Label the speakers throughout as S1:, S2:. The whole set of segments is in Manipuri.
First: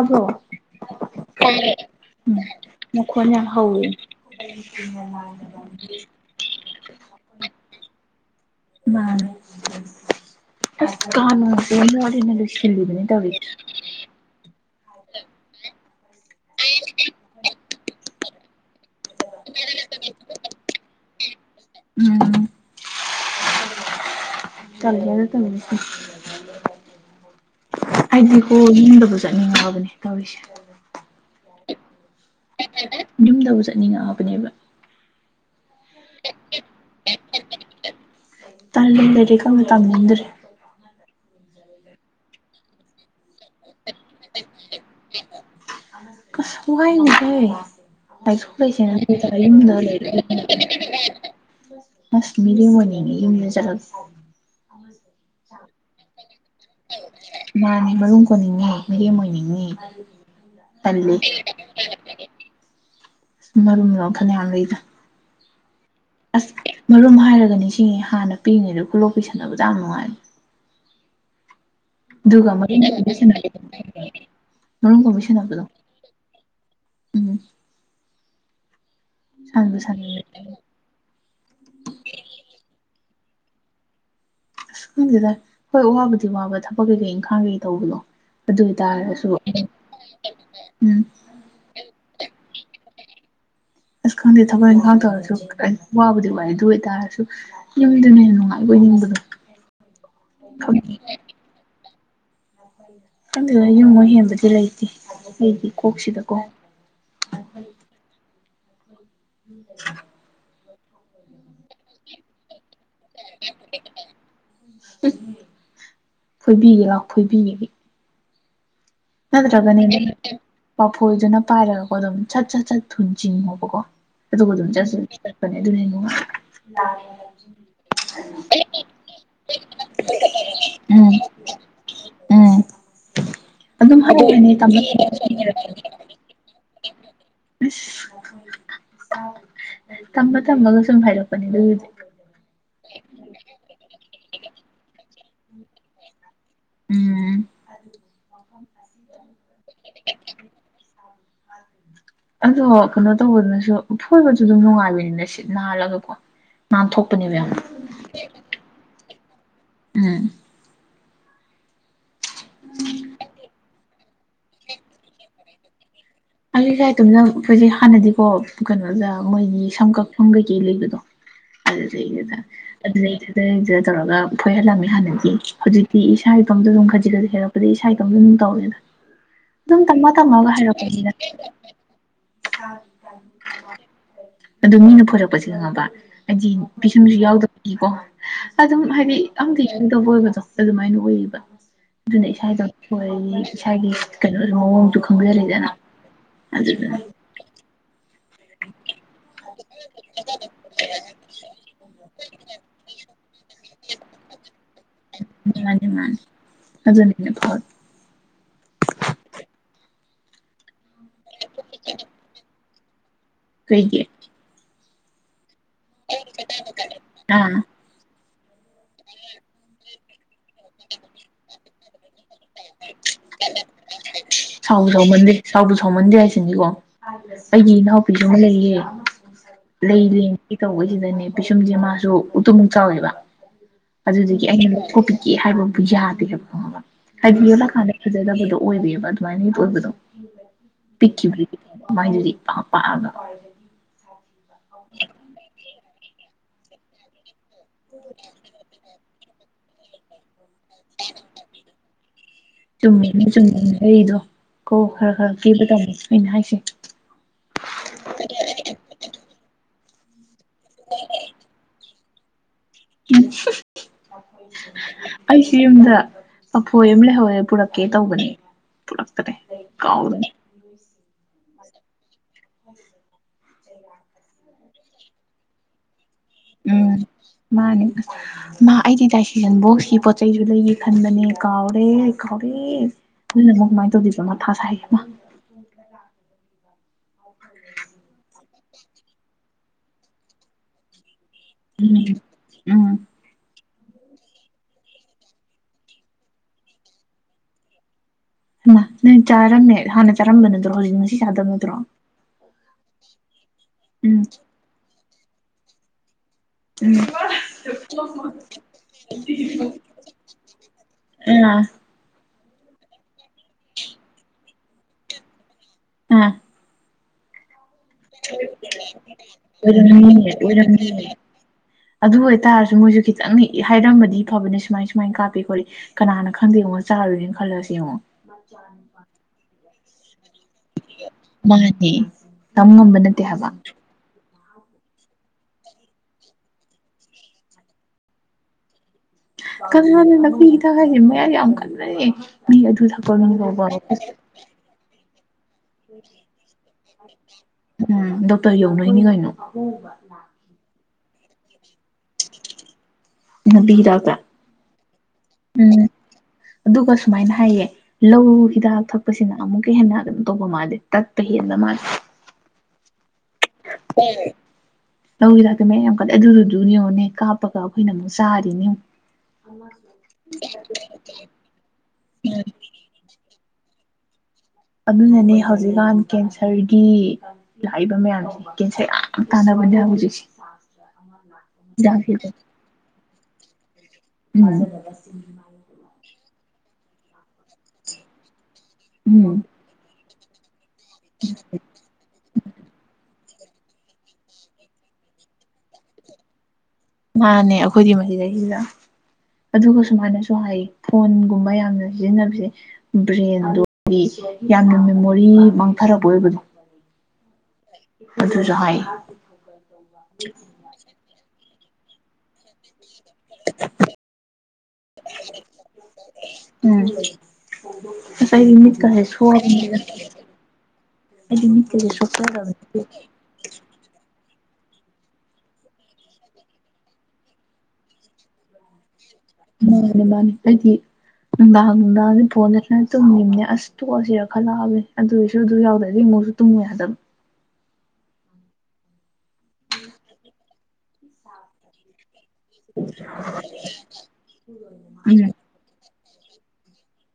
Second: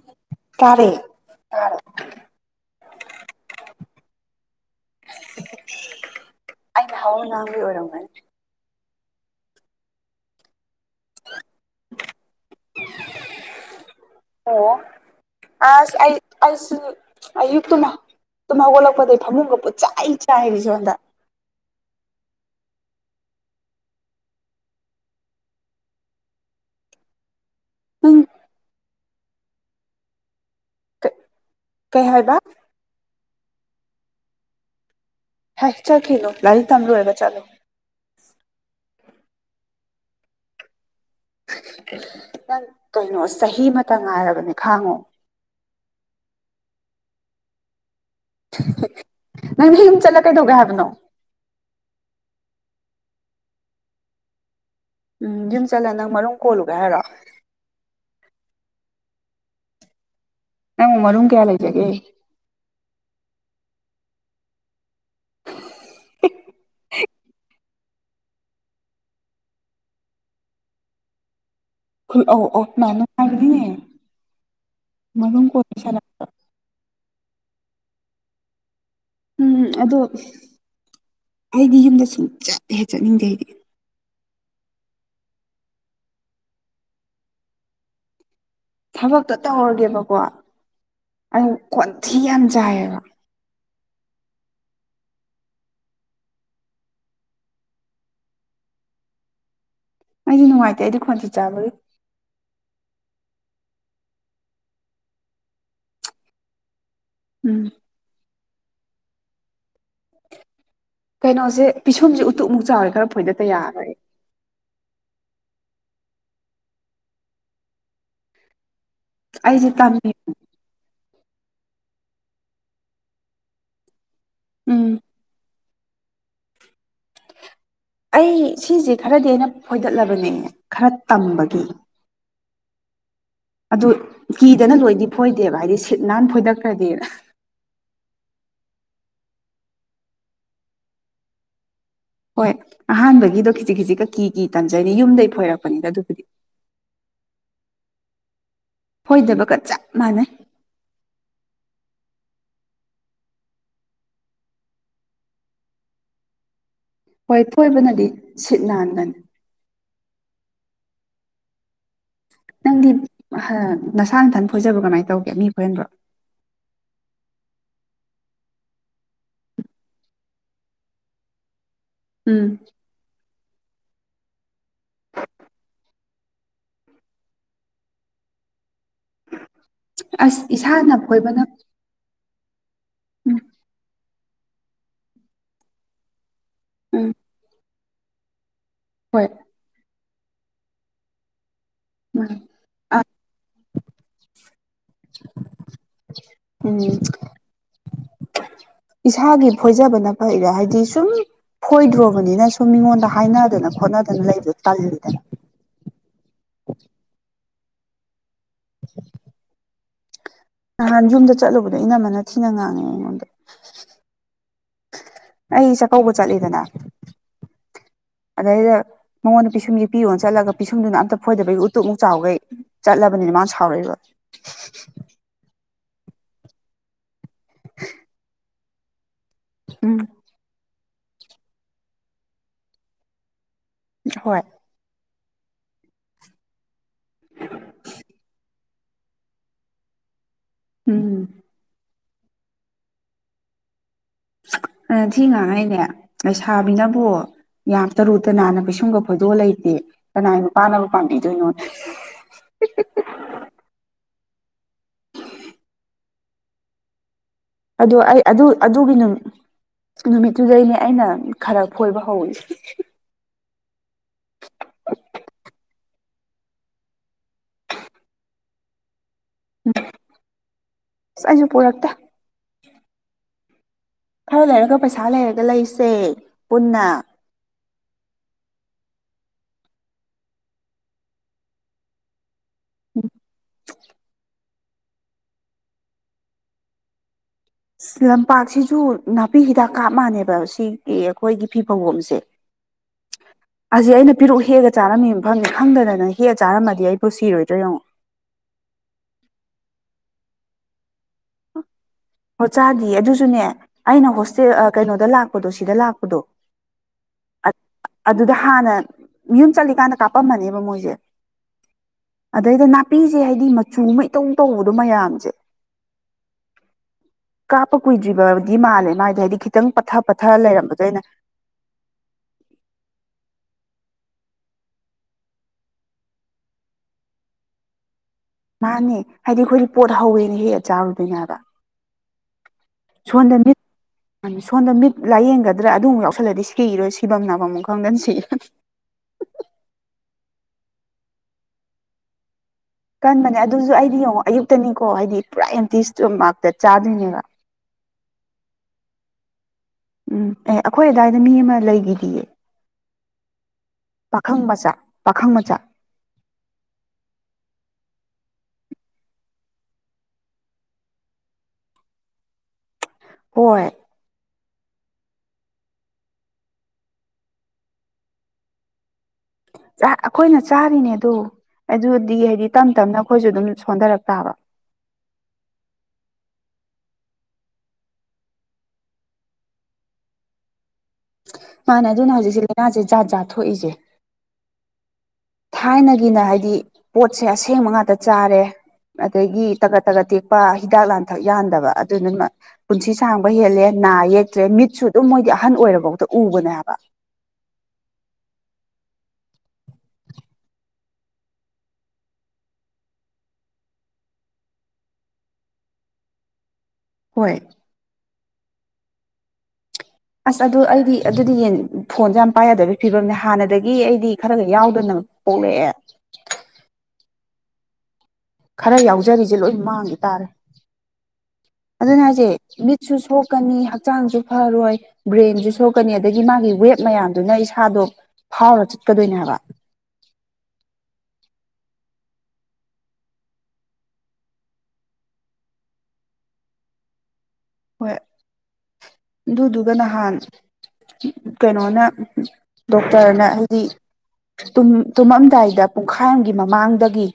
S1: ꯑꯕꯣ
S2: ꯑ
S1: ꯎꯝ ꯃꯣꯟꯅ ꯍꯋ
S2: ꯍꯥꯡ ꯑꯣꯏꯔꯝ
S1: ꯃꯥ ꯀꯥꯟꯁ ꯃꯅ ꯂꯜꯂꯤꯗꯅꯤ ꯇꯕꯤ
S2: ꯑꯣ ꯑꯁ ꯑ ꯑꯁ ꯑ ꯇꯨꯅ ꯁꯨꯝ ꯍꯧꯒꯠꯂꯛꯄꯗꯒꯤꯩ ꯐꯃꯨꯡꯒ ꯄꯨꯣꯠ ꯆ ꯑꯩ ꯆꯥꯏ ꯍꯥꯏꯔꯤꯁꯦ ꯍꯣꯟꯗ
S1: ꯎꯝ ꯆꯒꯗ
S2: ꯅꯪ
S1: ꯍꯥꯏꯗꯤ ꯍꯣ ꯍꯗ ꯆꯠꯅꯤꯡꯉꯕꯅꯦ ꯇꯧꯔꯤꯁꯦ
S2: ꯀꯩ ꯍꯥꯏꯕ
S1: ꯌꯨꯝꯗꯕꯨ ꯆꯠꯅꯤꯡꯉꯛꯑꯕꯅꯦꯕ
S2: ꯍꯥꯛ ꯆꯥꯛ ꯈꯦꯜꯣ ꯂꯔꯤ ꯇꯝꯔꯣ ꯑꯦꯕ ꯆꯂꯣ
S1: ꯇꯝꯗ꯭ꯔꯦ
S2: ꯅꯪ ꯀꯩꯅꯣ ꯆꯍꯤ ꯑꯃꯇ ꯉꯥꯏꯔꯕꯅꯦ ꯈꯥꯡꯉꯣ
S1: ꯁꯉꯥꯏꯅꯁ ꯂꯥꯏꯁꯨ ꯄꯥꯏꯁꯦ
S2: ꯅꯪ
S1: ꯌꯨꯝꯗ
S2: ꯌꯨꯝ ꯆꯠꯂ ꯀꯩꯗꯧꯒꯦ ꯍꯥꯏꯕꯅꯣ
S1: ꯑꯁꯃꯤ ꯂꯩꯅꯤ ꯌꯨꯝꯅꯖꯔ
S2: ꯎꯝ ꯌꯨꯝ ꯆꯠꯂ ꯅꯪ ꯃꯔꯨꯝ ꯀꯣꯜꯂꯨꯒꯦ ꯍꯥꯏꯔꯣ
S1: ꯃꯥꯅꯦꯕ ꯀꯣꯅꯤꯡꯉ ꯃꯔꯤ ꯃ ꯑꯣꯏꯅꯤꯡꯉ
S2: ꯅꯪ ꯎꯃꯔ ꯀꯌꯥ ꯂꯩꯖꯒꯦ
S1: ꯃꯔꯨꯝꯗꯣ ꯈꯂ ꯂꯩꯗ ꯑꯁ ꯑꯦ ꯃꯔꯨꯝ ꯍꯥꯏꯔꯒꯅꯤ ꯁꯤ ꯍꯥꯟꯅ ꯄꯤꯔꯤꯉꯩꯗ ꯈꯨꯂꯣꯛ ꯄꯁꯟꯅꯕꯗ ꯌꯥꯝ ꯅꯨꯡꯉꯥꯏꯔ
S2: ꯑꯣ
S1: ꯀꯣꯟꯕꯤ ꯁꯥꯟꯅꯕꯗꯣ
S2: ꯅꯅꯦꯗꯅꯦ
S1: ꯃꯔꯨꯝ ꯀꯣꯟꯕꯤ
S2: ꯃꯗꯨꯨꯝ
S1: ꯁꯥꯟꯅꯕꯗꯣ
S2: ꯀꯁ ꯂ
S1: ꯎꯝ
S2: ꯎꯝ
S1: ꯁꯥꯟꯕꯨ
S2: ꯑꯗꯣ
S1: ꯁꯥꯟꯅꯩ
S2: ꯑꯩꯗꯤ ꯌꯨꯝꯗ ꯁꯨꯝ ꯆꯠꯇꯦ ꯆꯠꯅꯤꯡꯗꯦ ꯑꯩꯗꯤ
S1: ꯑꯁ ꯈꯪꯁꯤꯗ ꯍꯣꯏ ꯋꯥꯕꯗꯤ ꯋꯥꯕ ꯊꯕꯛ ꯀꯩꯀꯩ ꯏꯪꯈꯥꯡ ꯀꯩꯀꯩ ꯇꯧꯕꯗꯣ ꯑꯗꯨ ꯑꯣꯏꯇꯥꯔꯁꯨ
S2: ꯊꯕꯛꯇꯣ ꯇꯧꯔꯒꯦꯕꯀꯣ
S1: ꯎꯝ
S2: ꯑꯗꯨ ꯀ꯭ꯋꯥꯣꯟꯊꯤ ꯌꯥꯝ ꯆꯥꯏꯌꯦꯕ
S1: ꯑꯁ ꯈꯪꯗꯦ ꯊꯕꯛ ꯏꯪꯈꯥꯡ ꯇꯧꯔꯁꯨ ꯑꯩ ꯋꯥꯕꯨꯗꯤ ꯋꯥꯏ ꯑꯗꯨ ꯑꯣꯏꯇꯥꯔꯁꯨ ꯌꯨꯝꯗꯨꯅ ꯅꯨꯡꯉꯥꯏꯕ ꯅ
S2: ꯑꯩꯗꯤ ꯅꯨꯡꯉꯥꯏꯇꯦ ꯑꯩꯗꯤ ꯈꯣꯟꯆꯦ ꯆꯥꯕꯒꯤ
S1: ꯑꯗꯨꯗ ꯌꯨꯝꯉ ꯍꯦꯟꯕꯗꯤ ꯂꯩꯇꯦ ꯑꯩꯗꯤ ꯀꯣꯛꯁꯤꯗꯀꯣ ꯑ
S2: ꯎꯝ
S1: ꯎꯝ
S2: ꯀꯩꯅꯣꯁꯦ ꯄꯤꯁꯣꯟꯁꯦ ꯎꯇꯨꯞꯃꯨꯛ ꯆꯥꯎꯔꯦ ꯈꯔ ꯐꯣꯏꯗꯠꯇ ꯌꯥꯈꯦ
S1: ꯐꯣꯏꯕꯤꯒꯦ ꯂꯥꯛꯑꯣ ꯐꯣꯏꯕꯤꯒ
S2: ꯑꯩꯁꯦ
S1: ꯅꯠꯇ꯭ꯔꯒꯅꯦ
S2: ꯇꯝꯃꯤ
S1: ꯃꯐꯣꯏꯗꯨꯅ ꯄꯥꯏꯔꯒ ꯀ ꯑꯗꯨꯠ ꯆꯠ ꯆꯠ ꯊꯨꯟ ꯆꯣ ꯑꯗꯨꯅꯦꯉꯉ [unintelligible]
S2: ꯑꯩ ꯁꯤꯁꯦ ꯈꯔꯗꯤ ꯑꯩꯅ ꯐꯣꯏꯗꯠꯂꯕꯅꯦ ꯈꯔ
S1: ꯎꯝ
S2: ꯇꯝꯕꯒꯤ
S1: ꯎꯝ
S2: ꯑꯗꯨ
S1: ꯑꯗꯨꯝ ꯍꯩꯔꯅꯤ
S2: ꯀꯤꯗꯅ
S1: ꯇꯝꯕ
S2: ꯂꯣꯏꯗꯤ ꯐꯣꯏꯗꯦꯕ ꯍꯥꯏꯗꯤ ꯁꯤꯠ ꯍꯥꯟ ꯐꯣꯏꯗꯈ꯭ꯔꯗꯤ [unintelligible]
S1: ꯇꯃ ꯇꯝꯃꯒ ꯁꯨꯝ ꯍꯥꯏꯔꯛꯄꯅꯦ ꯑꯗꯨꯒꯤꯗꯤ
S2: ꯍꯣꯏ ꯇꯟꯖꯩꯅꯤ ꯌꯨꯝꯗꯩ ꯐꯣꯏꯔꯛꯄꯅꯤꯗ ꯑꯗꯨꯕꯨꯗꯤ
S1: ꯎꯝ
S2: ꯍꯣꯏꯗꯕꯒꯠ ꯆ ꯃꯥꯅꯦ
S1: ꯑꯗꯣ ꯀꯩꯅꯣ ꯇꯧꯕꯗꯨꯅꯁꯨ ꯐꯣꯏꯕꯁꯨ ꯑꯗꯨꯝ ꯅꯨꯡꯉꯥꯏꯕꯅꯤꯅ ꯁꯤꯠ ꯅꯥꯜꯂꯒꯀꯣ ꯥꯟ
S2: ꯍꯣꯏ
S1: ꯊꯣꯛꯄꯅꯦꯕ
S2: ꯐꯣꯏꯕꯅꯗꯤ ꯁꯤꯠ ꯅꯥꯟꯕꯅꯤ
S1: ꯎꯝ
S2: ꯅꯪꯗꯤ ꯅꯁꯥ ꯅꯊꯟ ꯐꯣꯏꯖꯕ꯭ꯔꯣ ꯀꯃꯥꯏꯅ ꯇꯧꯒꯦ ꯃꯤ ꯈꯣꯏꯍꯟꯕ꯭ꯔꯣ
S1: ꯑꯩꯁꯥꯏꯇꯣꯝꯗ ꯑꯩꯈꯣꯏꯁꯦ ꯍꯥꯟꯅꯗꯤꯀꯣ ꯀꯩꯅꯣꯗ ꯃꯣꯏꯒꯤ ꯁꯝ ꯀꯛꯐꯝ ꯀꯩꯀꯩ ꯂꯩꯕꯗꯣ ꯑꯗꯨꯩꯗ
S2: ꯎꯝ
S1: ꯑꯗꯨ ꯁꯤꯗꯩꯗꯨꯗ ꯇꯧꯔꯒ ꯐꯣꯏꯍꯜꯂꯝꯃꯦ ꯍꯥꯟꯅꯗꯤ ꯍꯧꯖꯤꯛꯇꯤ ꯏꯁꯥ ꯏꯇꯣꯝꯗ ꯑꯗꯨꯝ ꯈꯖꯤꯛ ꯈꯖꯤꯛ ꯍꯦꯜꯔꯛꯄꯗꯒꯤ ꯏꯁꯥ ꯏꯇꯣꯝꯁꯨ ꯑꯗꯨꯝ ꯇꯧꯋꯦꯅ ꯑꯗꯨꯝ ꯇꯝꯃ ꯇꯝꯃꯒ ꯍꯥꯏꯔꯛꯄꯅꯤꯗ
S2: ꯕꯅ [unintelligible] [inaudible]
S1: ꯑꯗꯨ ꯃꯤꯅ ꯐꯣꯔꯛꯄꯁꯤ ꯈꯪꯉꯕ ꯍꯥꯏꯗꯤ
S2: ꯎꯝ
S1: ꯄꯤꯁꯨꯝꯁꯨ ꯌꯥꯎꯗꯕꯒꯤꯀꯣ ꯑꯗꯨꯝ ꯍꯥꯏꯗꯤ
S2: ꯍꯣꯏ
S1: ꯑꯝꯇ ꯌꯥꯎꯗꯕ ꯑꯣꯏꯕꯗ ꯑꯗꯨꯃꯥꯏꯅ ꯑꯣꯏꯔꯤꯕ ꯑꯗꯨꯅ
S2: ꯃꯥꯅꯤ
S1: ꯏꯁꯥ ꯏꯗꯥ ꯏꯁꯥꯒꯤ ꯀꯩꯅꯣ ꯃꯑꯣꯡꯁꯨ ꯈꯪꯖꯔꯦꯗꯅ ꯑꯗꯨꯗꯨꯅ
S2: ꯑꯣꯝ ꯏꯁꯥꯒꯤ ꯐꯣꯏꯖꯕꯅ ꯐꯩꯔꯦ ꯍꯥꯏꯗꯤ ꯁꯨꯝ ꯐꯣꯏꯗ꯭ꯔꯣꯕꯅꯤꯅ ꯁꯨꯝ ꯃꯤꯉꯣꯟꯗ ꯍꯥꯏꯅꯗꯅ ꯈꯣꯠꯅꯗꯅ ꯂꯩꯕ
S1: ꯑꯗꯨꯗ ꯅꯩꯅ ꯐꯠ [unintelligible] [inaudible]
S2: [unintelligible] [inaudible] ꯅꯍꯥꯟ ꯌꯨꯝꯗ ꯆꯠꯂꯨꯕꯗꯣ ꯏꯅꯝꯕꯃꯅ ꯊꯤꯅ ꯉꯥꯡꯉꯦ ꯑꯩꯉꯣꯟꯗ
S1: ꯀꯩꯒ
S2: ꯑꯩ ꯆꯥꯛꯀꯧꯕ ꯆꯠꯂꯤꯗꯅ
S1: ꯑꯥ
S2: ꯑꯗꯩꯗ ꯃꯉꯣꯟꯗ ꯄꯤꯁꯨꯝꯁ ꯄꯤꯌꯣꯅ ꯆꯠꯂꯒ ꯄꯤꯁꯨꯝꯗꯨꯅ ꯑꯝꯇ ꯐꯣꯏꯗꯕꯒꯤ ꯎꯇꯨꯞꯃꯨꯛ ꯆꯥꯎꯈꯩ ꯆꯠꯂꯕꯅꯤꯅ ꯃꯥꯅ ꯁꯥꯎꯔꯛꯏꯕ
S1: ꯁꯥꯎꯕ ꯁꯥꯎꯃꯟꯗꯦ ꯁꯥꯎꯕ ꯁꯥꯎꯃꯟꯗꯦ ꯍꯥꯏꯁꯤꯅꯤꯀꯣ ꯑꯩꯒꯤ ꯏꯅꯥꯎꯄꯤꯗꯤ ꯑꯃ ꯂꯩꯌꯦ
S2: ꯎꯝ
S1: ꯂꯩ ꯂꯦꯡ ꯇꯧꯕꯁꯤꯗꯅꯦ ꯄꯤꯁꯨꯝꯁꯦ ꯃꯥꯁꯨ ꯎꯇꯨꯝꯃꯨꯛ ꯆꯥꯎꯋꯦꯕ
S2: ꯍꯣꯏ
S1: ꯑꯗꯨꯗꯒꯤ ꯑꯩꯅꯣꯄꯤꯛꯀꯦ ꯍꯥꯏꯕꯕꯨ ꯌꯥꯗꯦꯕ ꯈꯣꯕ ꯍꯥꯏꯗꯤ ꯌꯣꯜꯂꯀꯥꯟꯗ ꯐꯖꯗꯕꯗꯣ ꯑꯣꯏꯕꯕ ꯑꯗꯨꯃꯥꯏꯅꯤ ꯇꯗꯣ ꯄꯤ
S2: ꯎꯝ
S1: ꯃꯥꯏꯗꯨꯨꯔꯤ ꯄꯒ
S2: ꯑ ꯊꯤ ꯉꯥꯡꯉꯩꯅꯦ ꯑꯩ ꯁꯥꯥꯕꯤꯅꯕꯨ ꯌꯥꯝ ꯇꯔꯨ ꯇ ꯅꯥꯟꯅ ꯀꯩꯁꯨꯝꯒꯄ ꯗꯣ ꯂꯩꯇꯦ ꯀꯅꯥ ꯅꯨꯄꯥꯅꯕꯨ ꯄꯥꯝꯕꯤꯗꯣꯏꯅꯣ
S1: ꯆꯨꯝꯃꯤꯅ ꯆꯨꯝꯃꯤ ꯍꯩꯗꯣ ꯀꯣ ꯈꯔ ꯈꯔ ꯀꯦꯕ ꯇꯥꯃꯦ ꯑꯩꯅ ꯍꯥꯏꯁꯦ
S2: ꯑꯗꯣ ꯑꯩ ꯑꯗꯨ ꯑꯗꯨꯒꯤ ꯅꯨꯃꯤꯠꯇꯨꯗꯩꯅꯦ ꯑꯩꯅ ꯈꯔ ꯈꯣꯏꯕ ꯍ [unintelligible] [inaudible]
S1: ꯎꯝ [unintelligible] [inaudible] ꯑꯩꯁꯨ ꯌꯨꯝꯗ ꯑꯐꯣꯏ ꯑꯃ ꯂꯩꯍꯧꯦ ꯄꯨꯔꯛꯀꯦ ꯇꯧꯕꯅꯦ ꯀꯥꯎꯗꯅꯤ [inaudible]
S2: ꯑꯁ ꯑꯩꯁꯨ ꯄꯨꯔꯛꯇꯦ
S1: ꯍꯝ [unintelligible] [inaudible]
S2: ꯈꯔ ꯂꯩꯔꯒ ꯄꯩꯁꯥ ꯂꯩꯔꯒ ꯂꯩꯁꯦ ꯄꯨꯟꯅ
S1: ꯎꯝ ꯃꯥꯅꯦ ꯑꯁ ꯃꯥ ꯑꯩꯗꯤ ꯗꯥꯏꯁꯤꯁꯟ ꯕꯣꯛꯁꯀꯤ ꯄꯣꯠ ꯆꯩꯁꯨ ꯂꯩꯒꯦ ꯈꯟꯕꯅꯦ ꯀꯥꯎꯔꯦ ꯀꯥꯎ ꯑꯦ ꯅꯅ ꯑꯃꯨꯛ ꯀꯃꯥꯏꯅ ꯇꯧꯗꯣꯏꯕ ꯑꯃ ꯊꯥꯁꯒꯦ ꯑꯃ
S2: ꯂꯝꯄꯥꯛꯁꯤꯁꯨ ꯅꯥꯄꯤ ꯍꯤꯗꯥꯛ ꯀꯥꯞ ꯃꯥꯟꯅꯦꯕ ꯁꯤꯒꯤ ꯑꯩꯈꯣꯏꯒꯤ ꯐꯤ ꯐꯪꯒꯣꯝꯁꯦ
S1: ꯎꯝ
S2: ꯑꯁꯤ ꯑꯩꯅ ꯄꯤꯔꯨꯛ ꯍꯦꯛꯑ ꯆꯥꯔꯝꯃꯤ ꯐꯪꯉꯦ ꯈꯪꯗꯗꯅ ꯍꯦꯛꯑ ꯆꯥꯔꯝꯃꯗꯤ ꯑꯩꯕꯨ ꯁꯤꯔꯣꯏꯗ꯭ꯔꯣꯏ ꯌꯦꯡꯉꯣ
S1: ꯅ ꯆꯥꯔꯝꯃꯦ ꯍꯥꯟꯅ ꯆꯥꯔꯝꯕꯅꯠꯇ꯭ꯔꯣ ꯍꯧꯖꯤꯛ ꯆꯥꯗꯕ ꯅꯠꯇ꯭ꯔꯣ
S2: ꯑꯣ ꯆꯥꯗꯤ ꯑꯗꯨꯁꯨꯅꯦ ꯑꯩꯅ
S1: ꯎꯝ
S2: ꯍꯣꯁꯇꯦꯜ ꯀꯩꯅꯣ ꯗ ꯂꯥꯛꯄꯗꯣ ꯁꯤꯗ ꯂꯥꯛꯄꯗꯣ
S1: ꯎꯝ
S2: ꯑꯗꯨꯗ ꯍꯥꯟꯅ ꯌꯨꯝ ꯆꯠꯂꯤꯀꯥꯟꯗ ꯀꯥꯞꯄꯝꯃꯅꯦꯕ ꯃꯣꯏꯁꯦ
S1: ꯑ [unintelligible] [inaudible]
S2: ꯑꯗꯩꯗ ꯅꯥꯄꯤꯁꯦ ꯍꯥꯏꯗꯤ ꯃꯆꯨ ꯃꯩꯇꯧ ꯇꯧꯕꯗꯣ ꯃꯌꯥꯝꯁꯦ
S1: ꯑꯝ
S2: ꯀꯥꯞꯄ ꯀꯨꯏꯗ꯭ꯔꯤꯕꯗꯤ ꯃꯥꯜꯂꯦ ꯃꯥꯗꯤ ꯍꯥꯏꯗꯤ ꯈꯤꯇꯪ ꯄꯠꯊ
S1: ꯑꯣꯏꯔꯝꯅꯤꯅꯦ
S2: ꯄꯠꯊ ꯂꯩꯔꯝꯕꯗ ꯑꯩꯅ
S1: ꯑꯣꯏꯔꯝꯅꯤꯅꯦ ꯑꯗꯨ ꯑꯣꯏꯇꯥꯔꯁꯨ ꯃꯣꯏꯁꯨ ꯈꯤꯇꯪ ꯍꯥꯏꯔꯃꯗꯤ ꯐꯕꯅꯦ ꯁꯨꯃꯥꯏ ꯁꯨꯃꯥꯏꯅ ꯀꯥꯞꯄꯦ ꯈꯣꯠꯂꯤ ꯀꯅꯥ ꯈꯪꯗꯦ ꯌꯦꯡꯉꯣ ꯆꯥꯔꯨꯔꯅ ꯈꯜꯂꯁꯤ ꯌꯦꯡꯉꯣ
S2: ꯃꯥꯅꯦ ꯍꯥꯏꯗꯤ ꯑꯩꯈꯣꯏꯗꯤ ꯄꯣꯠ ꯍꯧꯋꯦ ꯍꯦꯛ ꯆꯥꯔꯨꯗꯣꯏꯅꯦꯕ
S1: ꯃꯥꯅꯦ ꯇꯝ ꯉꯝꯕ ꯅꯠꯇꯦ
S2: ꯁꯣꯟꯗ
S1: ꯍꯥꯏꯕ
S2: ꯃꯤꯠ ꯁꯣꯝꯗ ꯃꯤꯠ ꯂꯥꯏꯌꯦꯡꯒꯗ꯭ꯔꯥ ꯑꯗꯨꯃꯨꯛ ꯌꯥꯎꯁꯜꯂꯗꯤ ꯁꯤꯏꯔꯣꯏ ꯁꯤꯐꯝꯝꯅꯕ ꯑꯃꯨꯛ ꯈꯪꯗꯅ ꯁꯤꯏ
S1: ꯀꯅꯥꯅ ꯂꯝꯄꯤꯒꯤꯗ ꯍꯥꯏꯁꯦ ꯃꯌꯥ ꯌꯥꯝ ꯀꯟꯅꯟꯅꯅꯤ
S2: ꯀꯟꯕꯅꯦ ꯑꯗꯨꯁꯨ ꯑꯩꯗꯤ ꯌꯦꯡꯉꯣ ꯑꯌꯨꯛꯇꯅꯤꯀꯣ ꯍꯥꯏꯗꯤ ꯄꯨꯔꯥ ꯑꯦꯝꯇꯤ ꯏꯁꯇꯣꯃꯥꯛꯇ ꯆꯥꯗꯣꯏꯅꯦꯕ
S1: ꯎꯝ ꯗꯣꯛꯇꯔ ꯌꯧꯅꯣꯏꯅꯤ ꯀꯩꯅꯣ ꯍ ꯂꯥꯛꯦ
S2: ꯎꯝ ꯑꯦ ꯑꯩꯈꯣꯏ ꯑꯗꯥꯋꯥꯏꯗ ꯃꯤ ꯑꯃ ꯂꯩꯈꯤ
S1: ꯅꯥꯕꯤꯔꯛꯑꯒ
S2: ꯄꯥꯈꯪ ꯃꯆꯥ ꯄꯥꯈꯪ ꯃꯆꯥ
S1: ꯎꯝ ꯑꯗꯨꯒ ꯁꯨꯃꯥꯏꯅ ꯍꯥꯏꯌꯦ ꯂꯧ ꯍꯤꯗꯥꯛ ꯊꯛꯄꯁꯤꯅ ꯑꯃꯨꯛꯀ ꯍꯦꯟꯅ ꯀꯩꯅꯣ ꯇꯧꯕ ꯃꯥꯜꯜꯂꯤꯦ ꯇꯠꯄ ꯍꯦꯟꯅ ꯃꯥꯜꯂꯦ
S2: ꯍꯣꯏ
S1: ꯍ ꯂꯧꯔꯤ ꯂꯥꯛꯇ ꯃ ꯌꯥꯝ ꯀꯠꯂ ꯑꯗꯨꯔꯨꯗꯣꯏꯅꯦꯉꯣꯅꯦ ꯀꯥꯞꯄꯒ ꯑꯩꯈꯣꯏꯅ ꯑꯃꯨꯛ ꯆꯥꯔꯤꯅꯤ ꯑꯃꯨꯛ
S2: ꯑꯩꯈꯣꯏꯅ ꯆꯥꯔꯤꯅꯦꯗꯣ ꯑꯗꯨꯗꯤ ꯍꯥꯏꯗꯤ ꯇꯞ ꯇꯞꯅ ꯑꯩꯈꯣꯏꯁꯨ ꯑꯗꯨꯝ ꯁꯣꯟꯊꯔꯛꯄ ꯇꯕ
S1: ꯑꯗꯨꯅꯅꯦ ꯍꯧꯖꯤꯛꯀꯥꯟ ꯀꯦꯟꯁꯔꯒꯤ ꯂꯥꯛꯏꯕ ꯃꯌꯥꯝꯁꯦ ꯀꯦꯟꯁꯔ ꯌꯥꯝ ꯇꯥꯟꯅꯕ ꯃꯟꯅ ꯍꯧꯖꯤꯁꯤ
S2: ꯃꯥꯅꯦ ꯑꯗꯨꯅ ꯍꯧꯖꯤꯛꯁꯦ ꯂꯥꯏꯅꯥꯁꯦ ꯖꯥꯠ ꯥꯠ ꯊꯣꯛꯏꯁꯦ
S1: [inaudible]
S2: ꯊꯥꯏꯅꯒꯤꯅ ꯍꯥꯏꯕꯗꯤ ꯄꯣꯠꯁꯦ ꯑꯁꯦꯡꯕ ꯉꯥꯛꯇ ꯆꯥꯔꯦ
S1: ꯎꯝ
S2: ꯑꯗꯒꯤ ꯇꯒꯠ ꯇꯒꯠ ꯇꯦꯛ ꯄꯥ ꯍꯤꯗꯥꯛ ꯂꯥꯡꯊꯛ ꯌꯥꯟꯗꯕ ꯑꯗꯨꯗꯨꯅ ꯄꯨꯟꯁꯤ ꯁꯥꯡꯕ ꯍꯦꯜꯂꯦ ꯅꯥ ꯌꯦꯛꯇ꯭ꯔꯦ ꯃꯤꯠꯁꯨ ꯑꯗꯨꯝ ꯃꯣꯏꯗꯤ ꯑꯍꯟ ꯑꯣꯏꯔꯔꯕꯐꯥꯎꯗ ꯎꯕꯅꯦꯕ
S1: ꯅꯥꯟꯅꯦ ꯑꯩꯈꯣꯏꯗꯤ ꯃꯁꯤꯗꯁꯤꯗ ꯑꯗꯨꯒ ꯁꯨꯃꯥꯏꯅꯁꯨ ꯍꯥꯏ ꯐꯣꯟꯒꯨꯝꯕ ꯌꯥꯝꯅ ꯁꯤꯖꯤꯟꯅꯕꯁꯦ ꯕ꯭ꯔꯦꯟꯗꯣ ꯌꯥꯝꯅ ꯃꯦꯃꯣꯔꯤ ꯃꯥꯡꯊꯔꯕ ꯑꯣꯏꯕꯗꯣ
S2: ꯍꯣꯏ
S1: ꯃ ꯥꯏ
S2: ꯑꯁ ꯑꯗꯨ ꯑꯩꯗꯤ ꯑꯗꯨꯗꯤ ꯌꯦꯟ ꯐꯣꯟꯁꯦ ꯌꯥꯝ ꯄꯥꯏ ꯌꯥꯗꯕꯦ ꯐꯤꯕꯝꯅꯦ ꯍꯥꯟꯅꯗꯒꯤ ꯑꯩꯗꯤ ꯈꯔ ꯈ ꯌꯥꯎꯗꯅ ꯄꯣꯛꯂꯛꯑꯦ
S1: ꯍ
S2: ꯈꯔ ꯌꯥꯎꯖꯔꯤꯁꯦ ꯂꯣꯏ ꯃꯥꯡꯈꯤ ꯇꯥꯔꯦ
S1: ꯑꯩꯗꯤ ꯃꯤꯠꯀꯁꯦ
S2: ꯑꯗꯨꯅ ꯍꯥꯏꯁꯦ
S1: ꯁꯣꯛꯆꯔꯕꯅꯤ
S2: ꯃꯤꯠꯁꯨ ꯁꯣꯛꯀꯅꯤ ꯍꯛꯆꯥꯡꯁꯨ ꯐꯔꯣꯏ ꯕ꯭ꯔꯦꯟꯁꯨ ꯁꯣꯛꯀꯅꯤ ꯑꯗꯒꯤ ꯃꯥꯒꯤ ꯋꯦꯕ ꯃꯌꯥꯝꯗꯨꯅ ꯏꯁꯥꯗꯣ ꯐꯥꯎꯔ ꯆꯠꯀꯗꯣꯏꯅꯦ ꯍꯥꯏꯕ
S1: ꯃꯥꯅꯦ ꯃꯥꯅꯤ ꯍꯥꯏꯗꯤ ꯅꯨꯡꯗꯥꯡ ꯅꯨꯡꯗꯥꯡꯗꯤ ꯐꯣꯟꯗꯅ ꯇꯨꯝꯃꯤꯕꯅꯦ ꯑꯁ ꯇꯣꯛꯑꯁꯤꯦꯔ ꯈꯜꯂꯛꯑꯕꯅꯦ ꯑꯗꯨꯑꯣꯏꯁꯨ ꯑꯗꯨ ꯌꯥꯎꯗ꯭ꯔꯗꯤꯨꯁꯨ ꯇ ꯌꯥꯗꯕ
S2: ꯍꯣꯏ ꯑꯗꯨꯗꯨꯒ ꯅꯍꯥꯟ ꯀꯩꯅꯣꯅ ꯗꯣꯛꯇꯔꯅ ꯍꯥꯏꯗꯤ
S1: ꯎꯝ
S2: ꯇꯨꯝꯃꯝꯗꯥꯏꯗ ꯄꯨꯡꯈꯥꯏꯒꯤ ꯃꯃꯥꯡꯗꯒꯤ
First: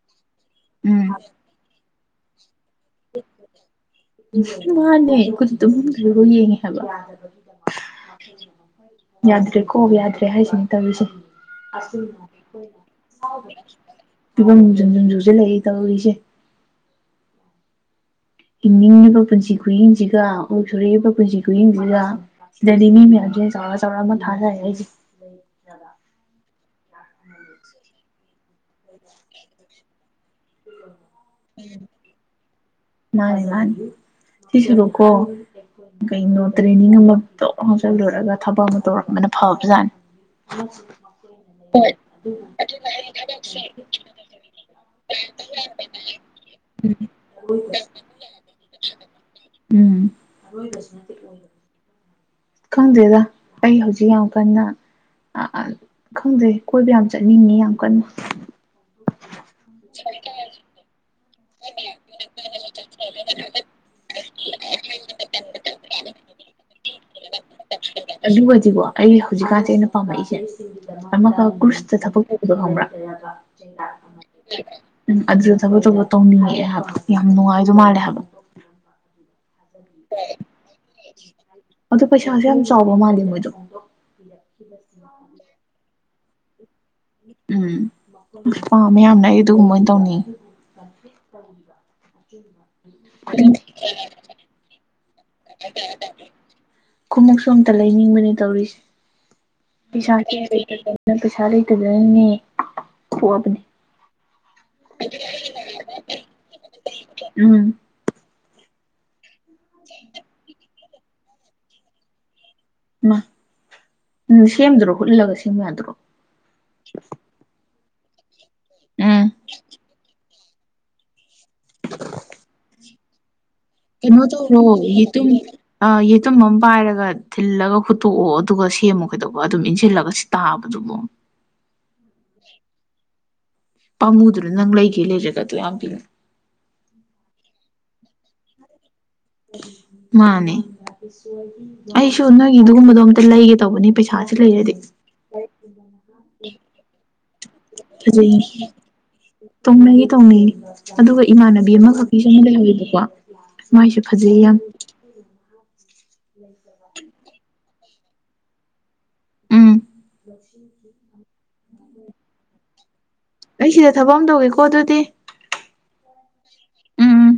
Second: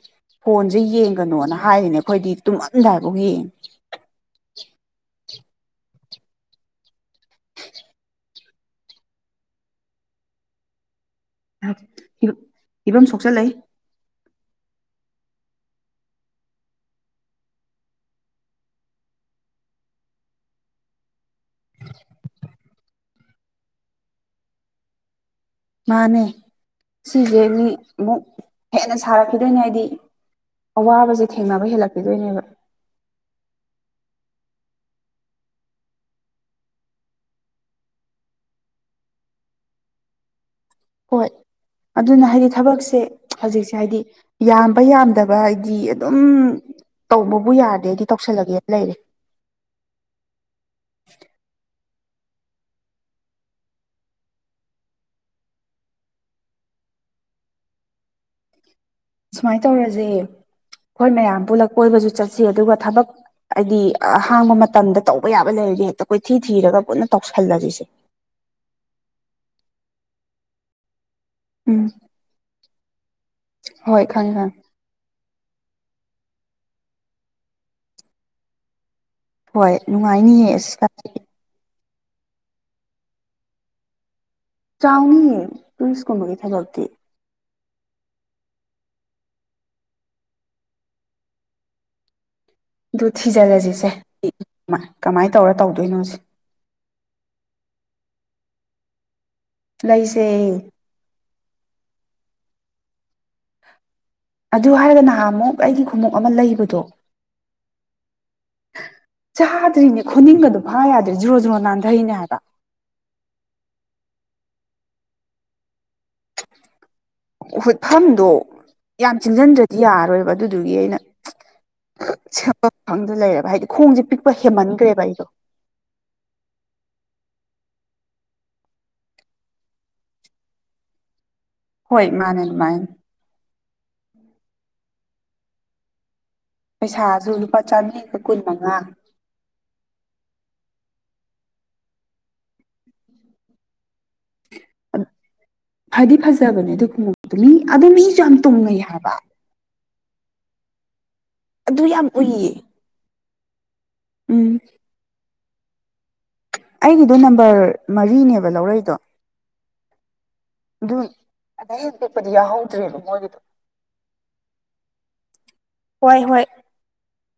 S2: ꯐꯣꯟꯁꯦ ꯌꯦꯡꯒꯅꯣꯅ ꯍꯥꯏꯔꯤꯅꯦ ꯑꯩꯈꯣꯏꯗꯤ ꯇꯨꯝꯑꯝꯗꯥꯏꯐꯧ ꯌꯦꯡꯉꯤ
S1: ꯗꯤ ꯑꯗꯨꯝ ꯀ ꯌꯦꯡꯉꯦ ꯍꯥꯏꯕ
S2: [inaudible]
S1: ꯌꯥꯗ꯭ꯔꯦ ꯀꯣ ꯌꯥꯗ꯭ꯔꯦ ꯍꯥꯏꯁꯤꯅ ꯇꯧꯔꯤꯁꯦ
S2: ꯌꯦꯡꯉꯦ ꯐꯤꯕꯝ ꯁꯣꯛꯆꯜꯂꯛꯏ
S1: ꯑꯁꯨꯝꯣꯏ ꯐꯤꯕꯝꯨꯝꯖꯨꯝ ꯨꯝꯖꯨꯁꯦ ꯂꯩ ꯇꯧꯔꯤꯁꯦ ꯍꯤꯡꯅꯤꯡꯉꯤꯕ ꯄꯨꯟꯁꯤ ꯈꯨꯌꯦꯡꯁꯤꯒ ꯑꯣ ꯁꯣꯔꯛꯏꯕ ꯄꯨꯟꯁꯤ ꯈꯨꯌꯦꯡꯁꯤꯒ ꯁꯤꯗꯗꯤ ꯃꯤ ꯃꯌꯥꯝ ꯆꯧꯔ ꯆꯧꯔ ꯊꯥꯔ
S2: ꯃꯥꯅꯦ ꯁꯤꯁꯦ ꯃꯤ ꯑꯃꯨꯛ ꯍꯦꯟꯅ ꯁꯥꯔꯛꯈꯤꯗꯣꯏꯅꯦ ꯍꯥꯏꯗꯤ ꯑꯋꯥꯕꯁꯦ ꯊꯦꯡꯅꯕ ꯍꯦꯜꯂꯛꯈꯤꯗꯣꯏꯅꯦꯕ
S1: ꯀꯤꯁꯔꯨꯀꯣ ꯀꯩꯅꯣ ꯇ꯭ꯔꯦꯅꯤꯡ ꯑꯃ ꯇꯧ ꯆꯜꯂꯨꯔꯒ ꯊꯕꯛ ꯑꯃ ꯇꯧꯔꯛꯝꯕꯅ ꯐꯕꯖꯥꯠꯅꯤ
S2: ꯍꯣꯏ ꯑꯗꯨꯅ ꯍꯥꯏꯗꯤ ꯊꯕꯛꯁꯦ ꯍꯧꯖꯤꯛꯁꯦ ꯍꯥꯏꯗꯤ ꯌꯥꯝꯕ ꯌꯥꯝꯗꯕ ꯍꯥꯏꯗꯤ ꯑꯗꯨꯝ ꯇꯧꯕꯕꯨ ꯌꯥꯔꯗꯦ ꯑꯩꯗꯤ ꯇꯧꯁꯜꯂꯒꯦꯅ ꯂꯩꯔꯦ
S1: ꯣꯏꯕꯁ ꯈꯪꯗꯦꯗ ꯑꯩ ꯍꯧꯖꯤꯛ ꯌꯥꯝ ꯀꯟꯅ ꯑ ꯈꯪꯗꯩ ꯀꯣꯏꯕ ꯌꯥꯝ ꯆꯠꯅꯤꯡꯉꯤ ꯌꯥꯝ ꯀꯟꯅ
S2: ꯁꯨꯃꯥꯏꯅ ꯇꯧꯔꯁꯦ ꯍꯣꯏ ꯃꯌꯥꯝ ꯄꯨꯂꯛ ꯀꯣꯏꯕꯁꯨ ꯆꯠꯁ ꯑꯗꯨꯒ ꯊꯕꯛ ꯍꯥꯏꯗꯤ ꯑꯍꯥꯡꯕ ꯃꯇꯝꯗ ꯇꯧꯕ ꯌꯥꯕ ꯂꯩꯔꯗꯤꯦ ꯍꯦꯛꯇ ꯀꯣꯏꯊꯤ ꯊꯤꯔꯒ ꯄꯨꯟꯅ ꯇꯧꯁꯜꯂꯁꯤꯁꯦ
S1: ꯑꯗꯨꯒꯗꯤꯀꯣ ꯑꯩ ꯍꯧꯖꯤꯛꯀꯥꯟꯁꯦ ꯑꯩꯅ ꯄꯥꯝꯃꯛꯏꯁꯦ ꯑꯃꯒ
S2: ꯎꯝ
S1: ꯒ꯭ꯔꯨꯁꯇ ꯊꯕꯛ ꯇꯧꯕꯗꯣ ꯈꯪꯕ꯭ꯔꯥ
S2: ꯍꯣꯏ ꯈꯪꯉꯦ ꯈꯪꯉꯦ
S1: ꯑꯗꯨꯗ ꯊꯕꯛꯛꯇꯧꯕ ꯇꯧꯅꯤꯡꯉꯛꯑꯦ ꯍꯥꯏꯕ ꯌꯥꯝ ꯅꯨꯡꯉꯥꯏꯗꯧ ꯃꯥꯜꯂꯦ ꯍꯥꯏꯕ
S2: ꯍꯣꯏ ꯅꯨꯡꯉꯥꯏꯅꯤꯌꯦ ꯑꯁꯤ ꯇ
S1: ꯑꯗꯨ ꯄꯩꯁꯥꯁꯨ ꯌꯥꯝ ꯆꯥꯎꯕ ꯃꯥꯜꯂꯦ ꯃꯣꯏꯗꯣ
S2: ꯆꯥꯎꯅꯤꯌꯦ ꯇꯨꯔꯤꯁꯀꯨꯝꯕꯒꯤ ꯊꯕꯛꯇꯤ
S1: ꯎꯝ ꯑ ꯃꯌꯥꯝꯅ ꯑꯩꯗ ꯍꯨꯝꯃꯣꯏꯅ ꯇꯧꯅꯤ ꯊꯝ
S2: ꯑꯗꯨ ꯊꯤꯖꯤꯜꯂꯁꯤꯁꯦ ꯀꯃꯥꯏꯅ ꯇꯧꯔ ꯇꯧꯗꯣꯏꯅꯣꯁꯦ
S1: ꯈꯨꯎꯞ ꯁꯣꯝꯇ ꯂꯩꯅꯤꯡꯕꯅꯤ ꯇꯧꯔꯤꯁꯦ ꯄꯩꯁꯥ
S2: ꯂꯩꯁꯦ
S1: ꯀꯌꯥ ꯂꯩꯇꯗꯅ ꯄꯩꯁꯥ ꯂꯩꯇꯗꯅꯦꯣꯕꯅꯤ
S2: ꯑꯗꯨ ꯍꯥꯏꯔꯒ ꯅꯍꯥꯟ ꯑꯃꯨꯛ ꯑꯩꯒꯤ ꯈꯣꯡꯎꯞ ꯑꯃ ꯂꯩꯕꯗꯣ
S1: ꯎꯝ
S2: ꯆꯥꯗ꯭ꯔꯤꯅꯦ ꯈꯣꯅꯤꯡꯒꯗꯣ ꯐꯥ ꯌꯥꯗ꯭ꯔꯦ ꯖ꯭ꯔꯣ ꯖ꯭ꯔꯣ ꯅꯥꯟꯊꯩꯅꯦ ꯍꯥꯏꯕ
S1: ꯃꯥ ꯎꯝ ꯁꯦꯝꯗꯔꯣ ꯍꯨꯠꯂꯒ ꯁꯦꯝꯕ ꯌꯥꯗꯔꯣ
S2: ꯍꯨꯠꯐꯝꯗꯣ ꯌꯥꯝ ꯆꯤꯡꯁꯤꯟꯗ꯭ꯔꯗꯤ ꯌꯥꯔꯔꯣꯏꯕ ꯑꯗꯨꯗꯨꯒꯤ ꯑꯩꯅ ꯁꯗ ꯂꯩꯦꯕ ꯍꯥꯏꯗꯤ ꯈꯣꯡꯁꯦ
S1: ꯀꯩꯅꯣ
S2: ꯄꯤꯛꯄ
S1: ꯇꯧꯔꯣ
S2: ꯍꯦꯃꯟꯈ꯭ꯔꯦꯕ ꯑꯩꯗꯣ
S1: ꯌꯦꯇꯨꯝ ꯌꯦꯇꯨꯝ ꯑꯃ ꯄꯥꯏꯔꯒ ꯊꯤꯜꯂꯒ ꯍꯨꯠꯇꯣꯛꯑꯣ ꯑꯗꯨꯒ ꯁꯦꯝꯃꯨ ꯀꯩꯗꯧꯕ ꯑꯗꯨꯝ ꯏꯟꯁꯤꯜꯂꯒ ꯇꯥꯕꯗꯨꯕꯨꯣ
S2: ꯍꯣꯏ ꯃꯥꯅꯦ ꯃꯥꯅꯦ
S1: ꯄꯥꯝꯃꯨꯗꯨꯅ ꯅꯪ ꯂꯩꯒꯦ ꯂꯩꯔꯦꯒ ꯑꯗꯨ ꯌꯥꯝ ꯄꯤꯣ
S2: ꯄꯩꯁꯥꯁꯨ ꯂꯨꯄꯥ ꯆꯥꯃꯔꯤꯒ ꯀꯨꯟ ꯃꯉꯥ
S1: ꯃꯥꯅꯦ ꯑꯩꯁꯨ ꯅꯣꯏꯒꯤ ꯑꯗꯨꯒꯨꯝꯕꯗꯣ ꯑꯝꯇ ꯂꯩꯒꯦ ꯇꯧꯕꯅꯦꯩꯥ ꯂꯩ ꯍꯥꯏꯗꯤ
S2: ꯐꯗꯤ ꯐꯖꯕꯅꯦ ꯑꯗꯨ ꯈꯨꯡꯗ ꯃꯤ ꯑꯗꯨ ꯃꯤꯁꯨ ꯌꯥꯝ ꯇꯣꯡꯉꯩ ꯍꯥꯏꯕ
S1: ꯇꯧꯅꯤꯡ ꯑꯗꯨꯒ ꯏꯃꯥꯟꯅꯕꯤ
S2: ꯑꯗꯨ ꯌꯥꯝ
S1: ꯑꯃꯈꯛ ꯁꯪꯉ
S2: ꯎꯏꯌꯦ
S1: ꯂꯩꯍꯧꯋꯦꯕꯀꯣ ꯐꯖꯩ ꯌꯥꯝ
S2: ꯎꯝ
S1: ꯂꯩ [inaudible]
S2: ꯔ ꯅꯝꯕꯔ ꯃꯔꯤꯅꯦꯕ ꯂꯧꯔꯩꯗꯣ
S1: ꯎꯝ
S2: ꯑꯗꯩ ꯍꯦꯟ ꯄꯤꯛꯄꯗꯤ ꯌꯥꯎꯍꯧꯗ꯭ꯔꯦꯕ ꯃꯣꯏꯒꯤꯗꯣ
S1: ꯑꯩ ꯁꯤꯗ ꯊꯕꯛ ꯑꯃ ꯇꯧꯏꯤꯀꯣ ꯑꯗꯨꯗꯤ
S2: ꯍꯣꯏ ꯍꯣꯏ
S1: ꯎꯝ ꯎꯝ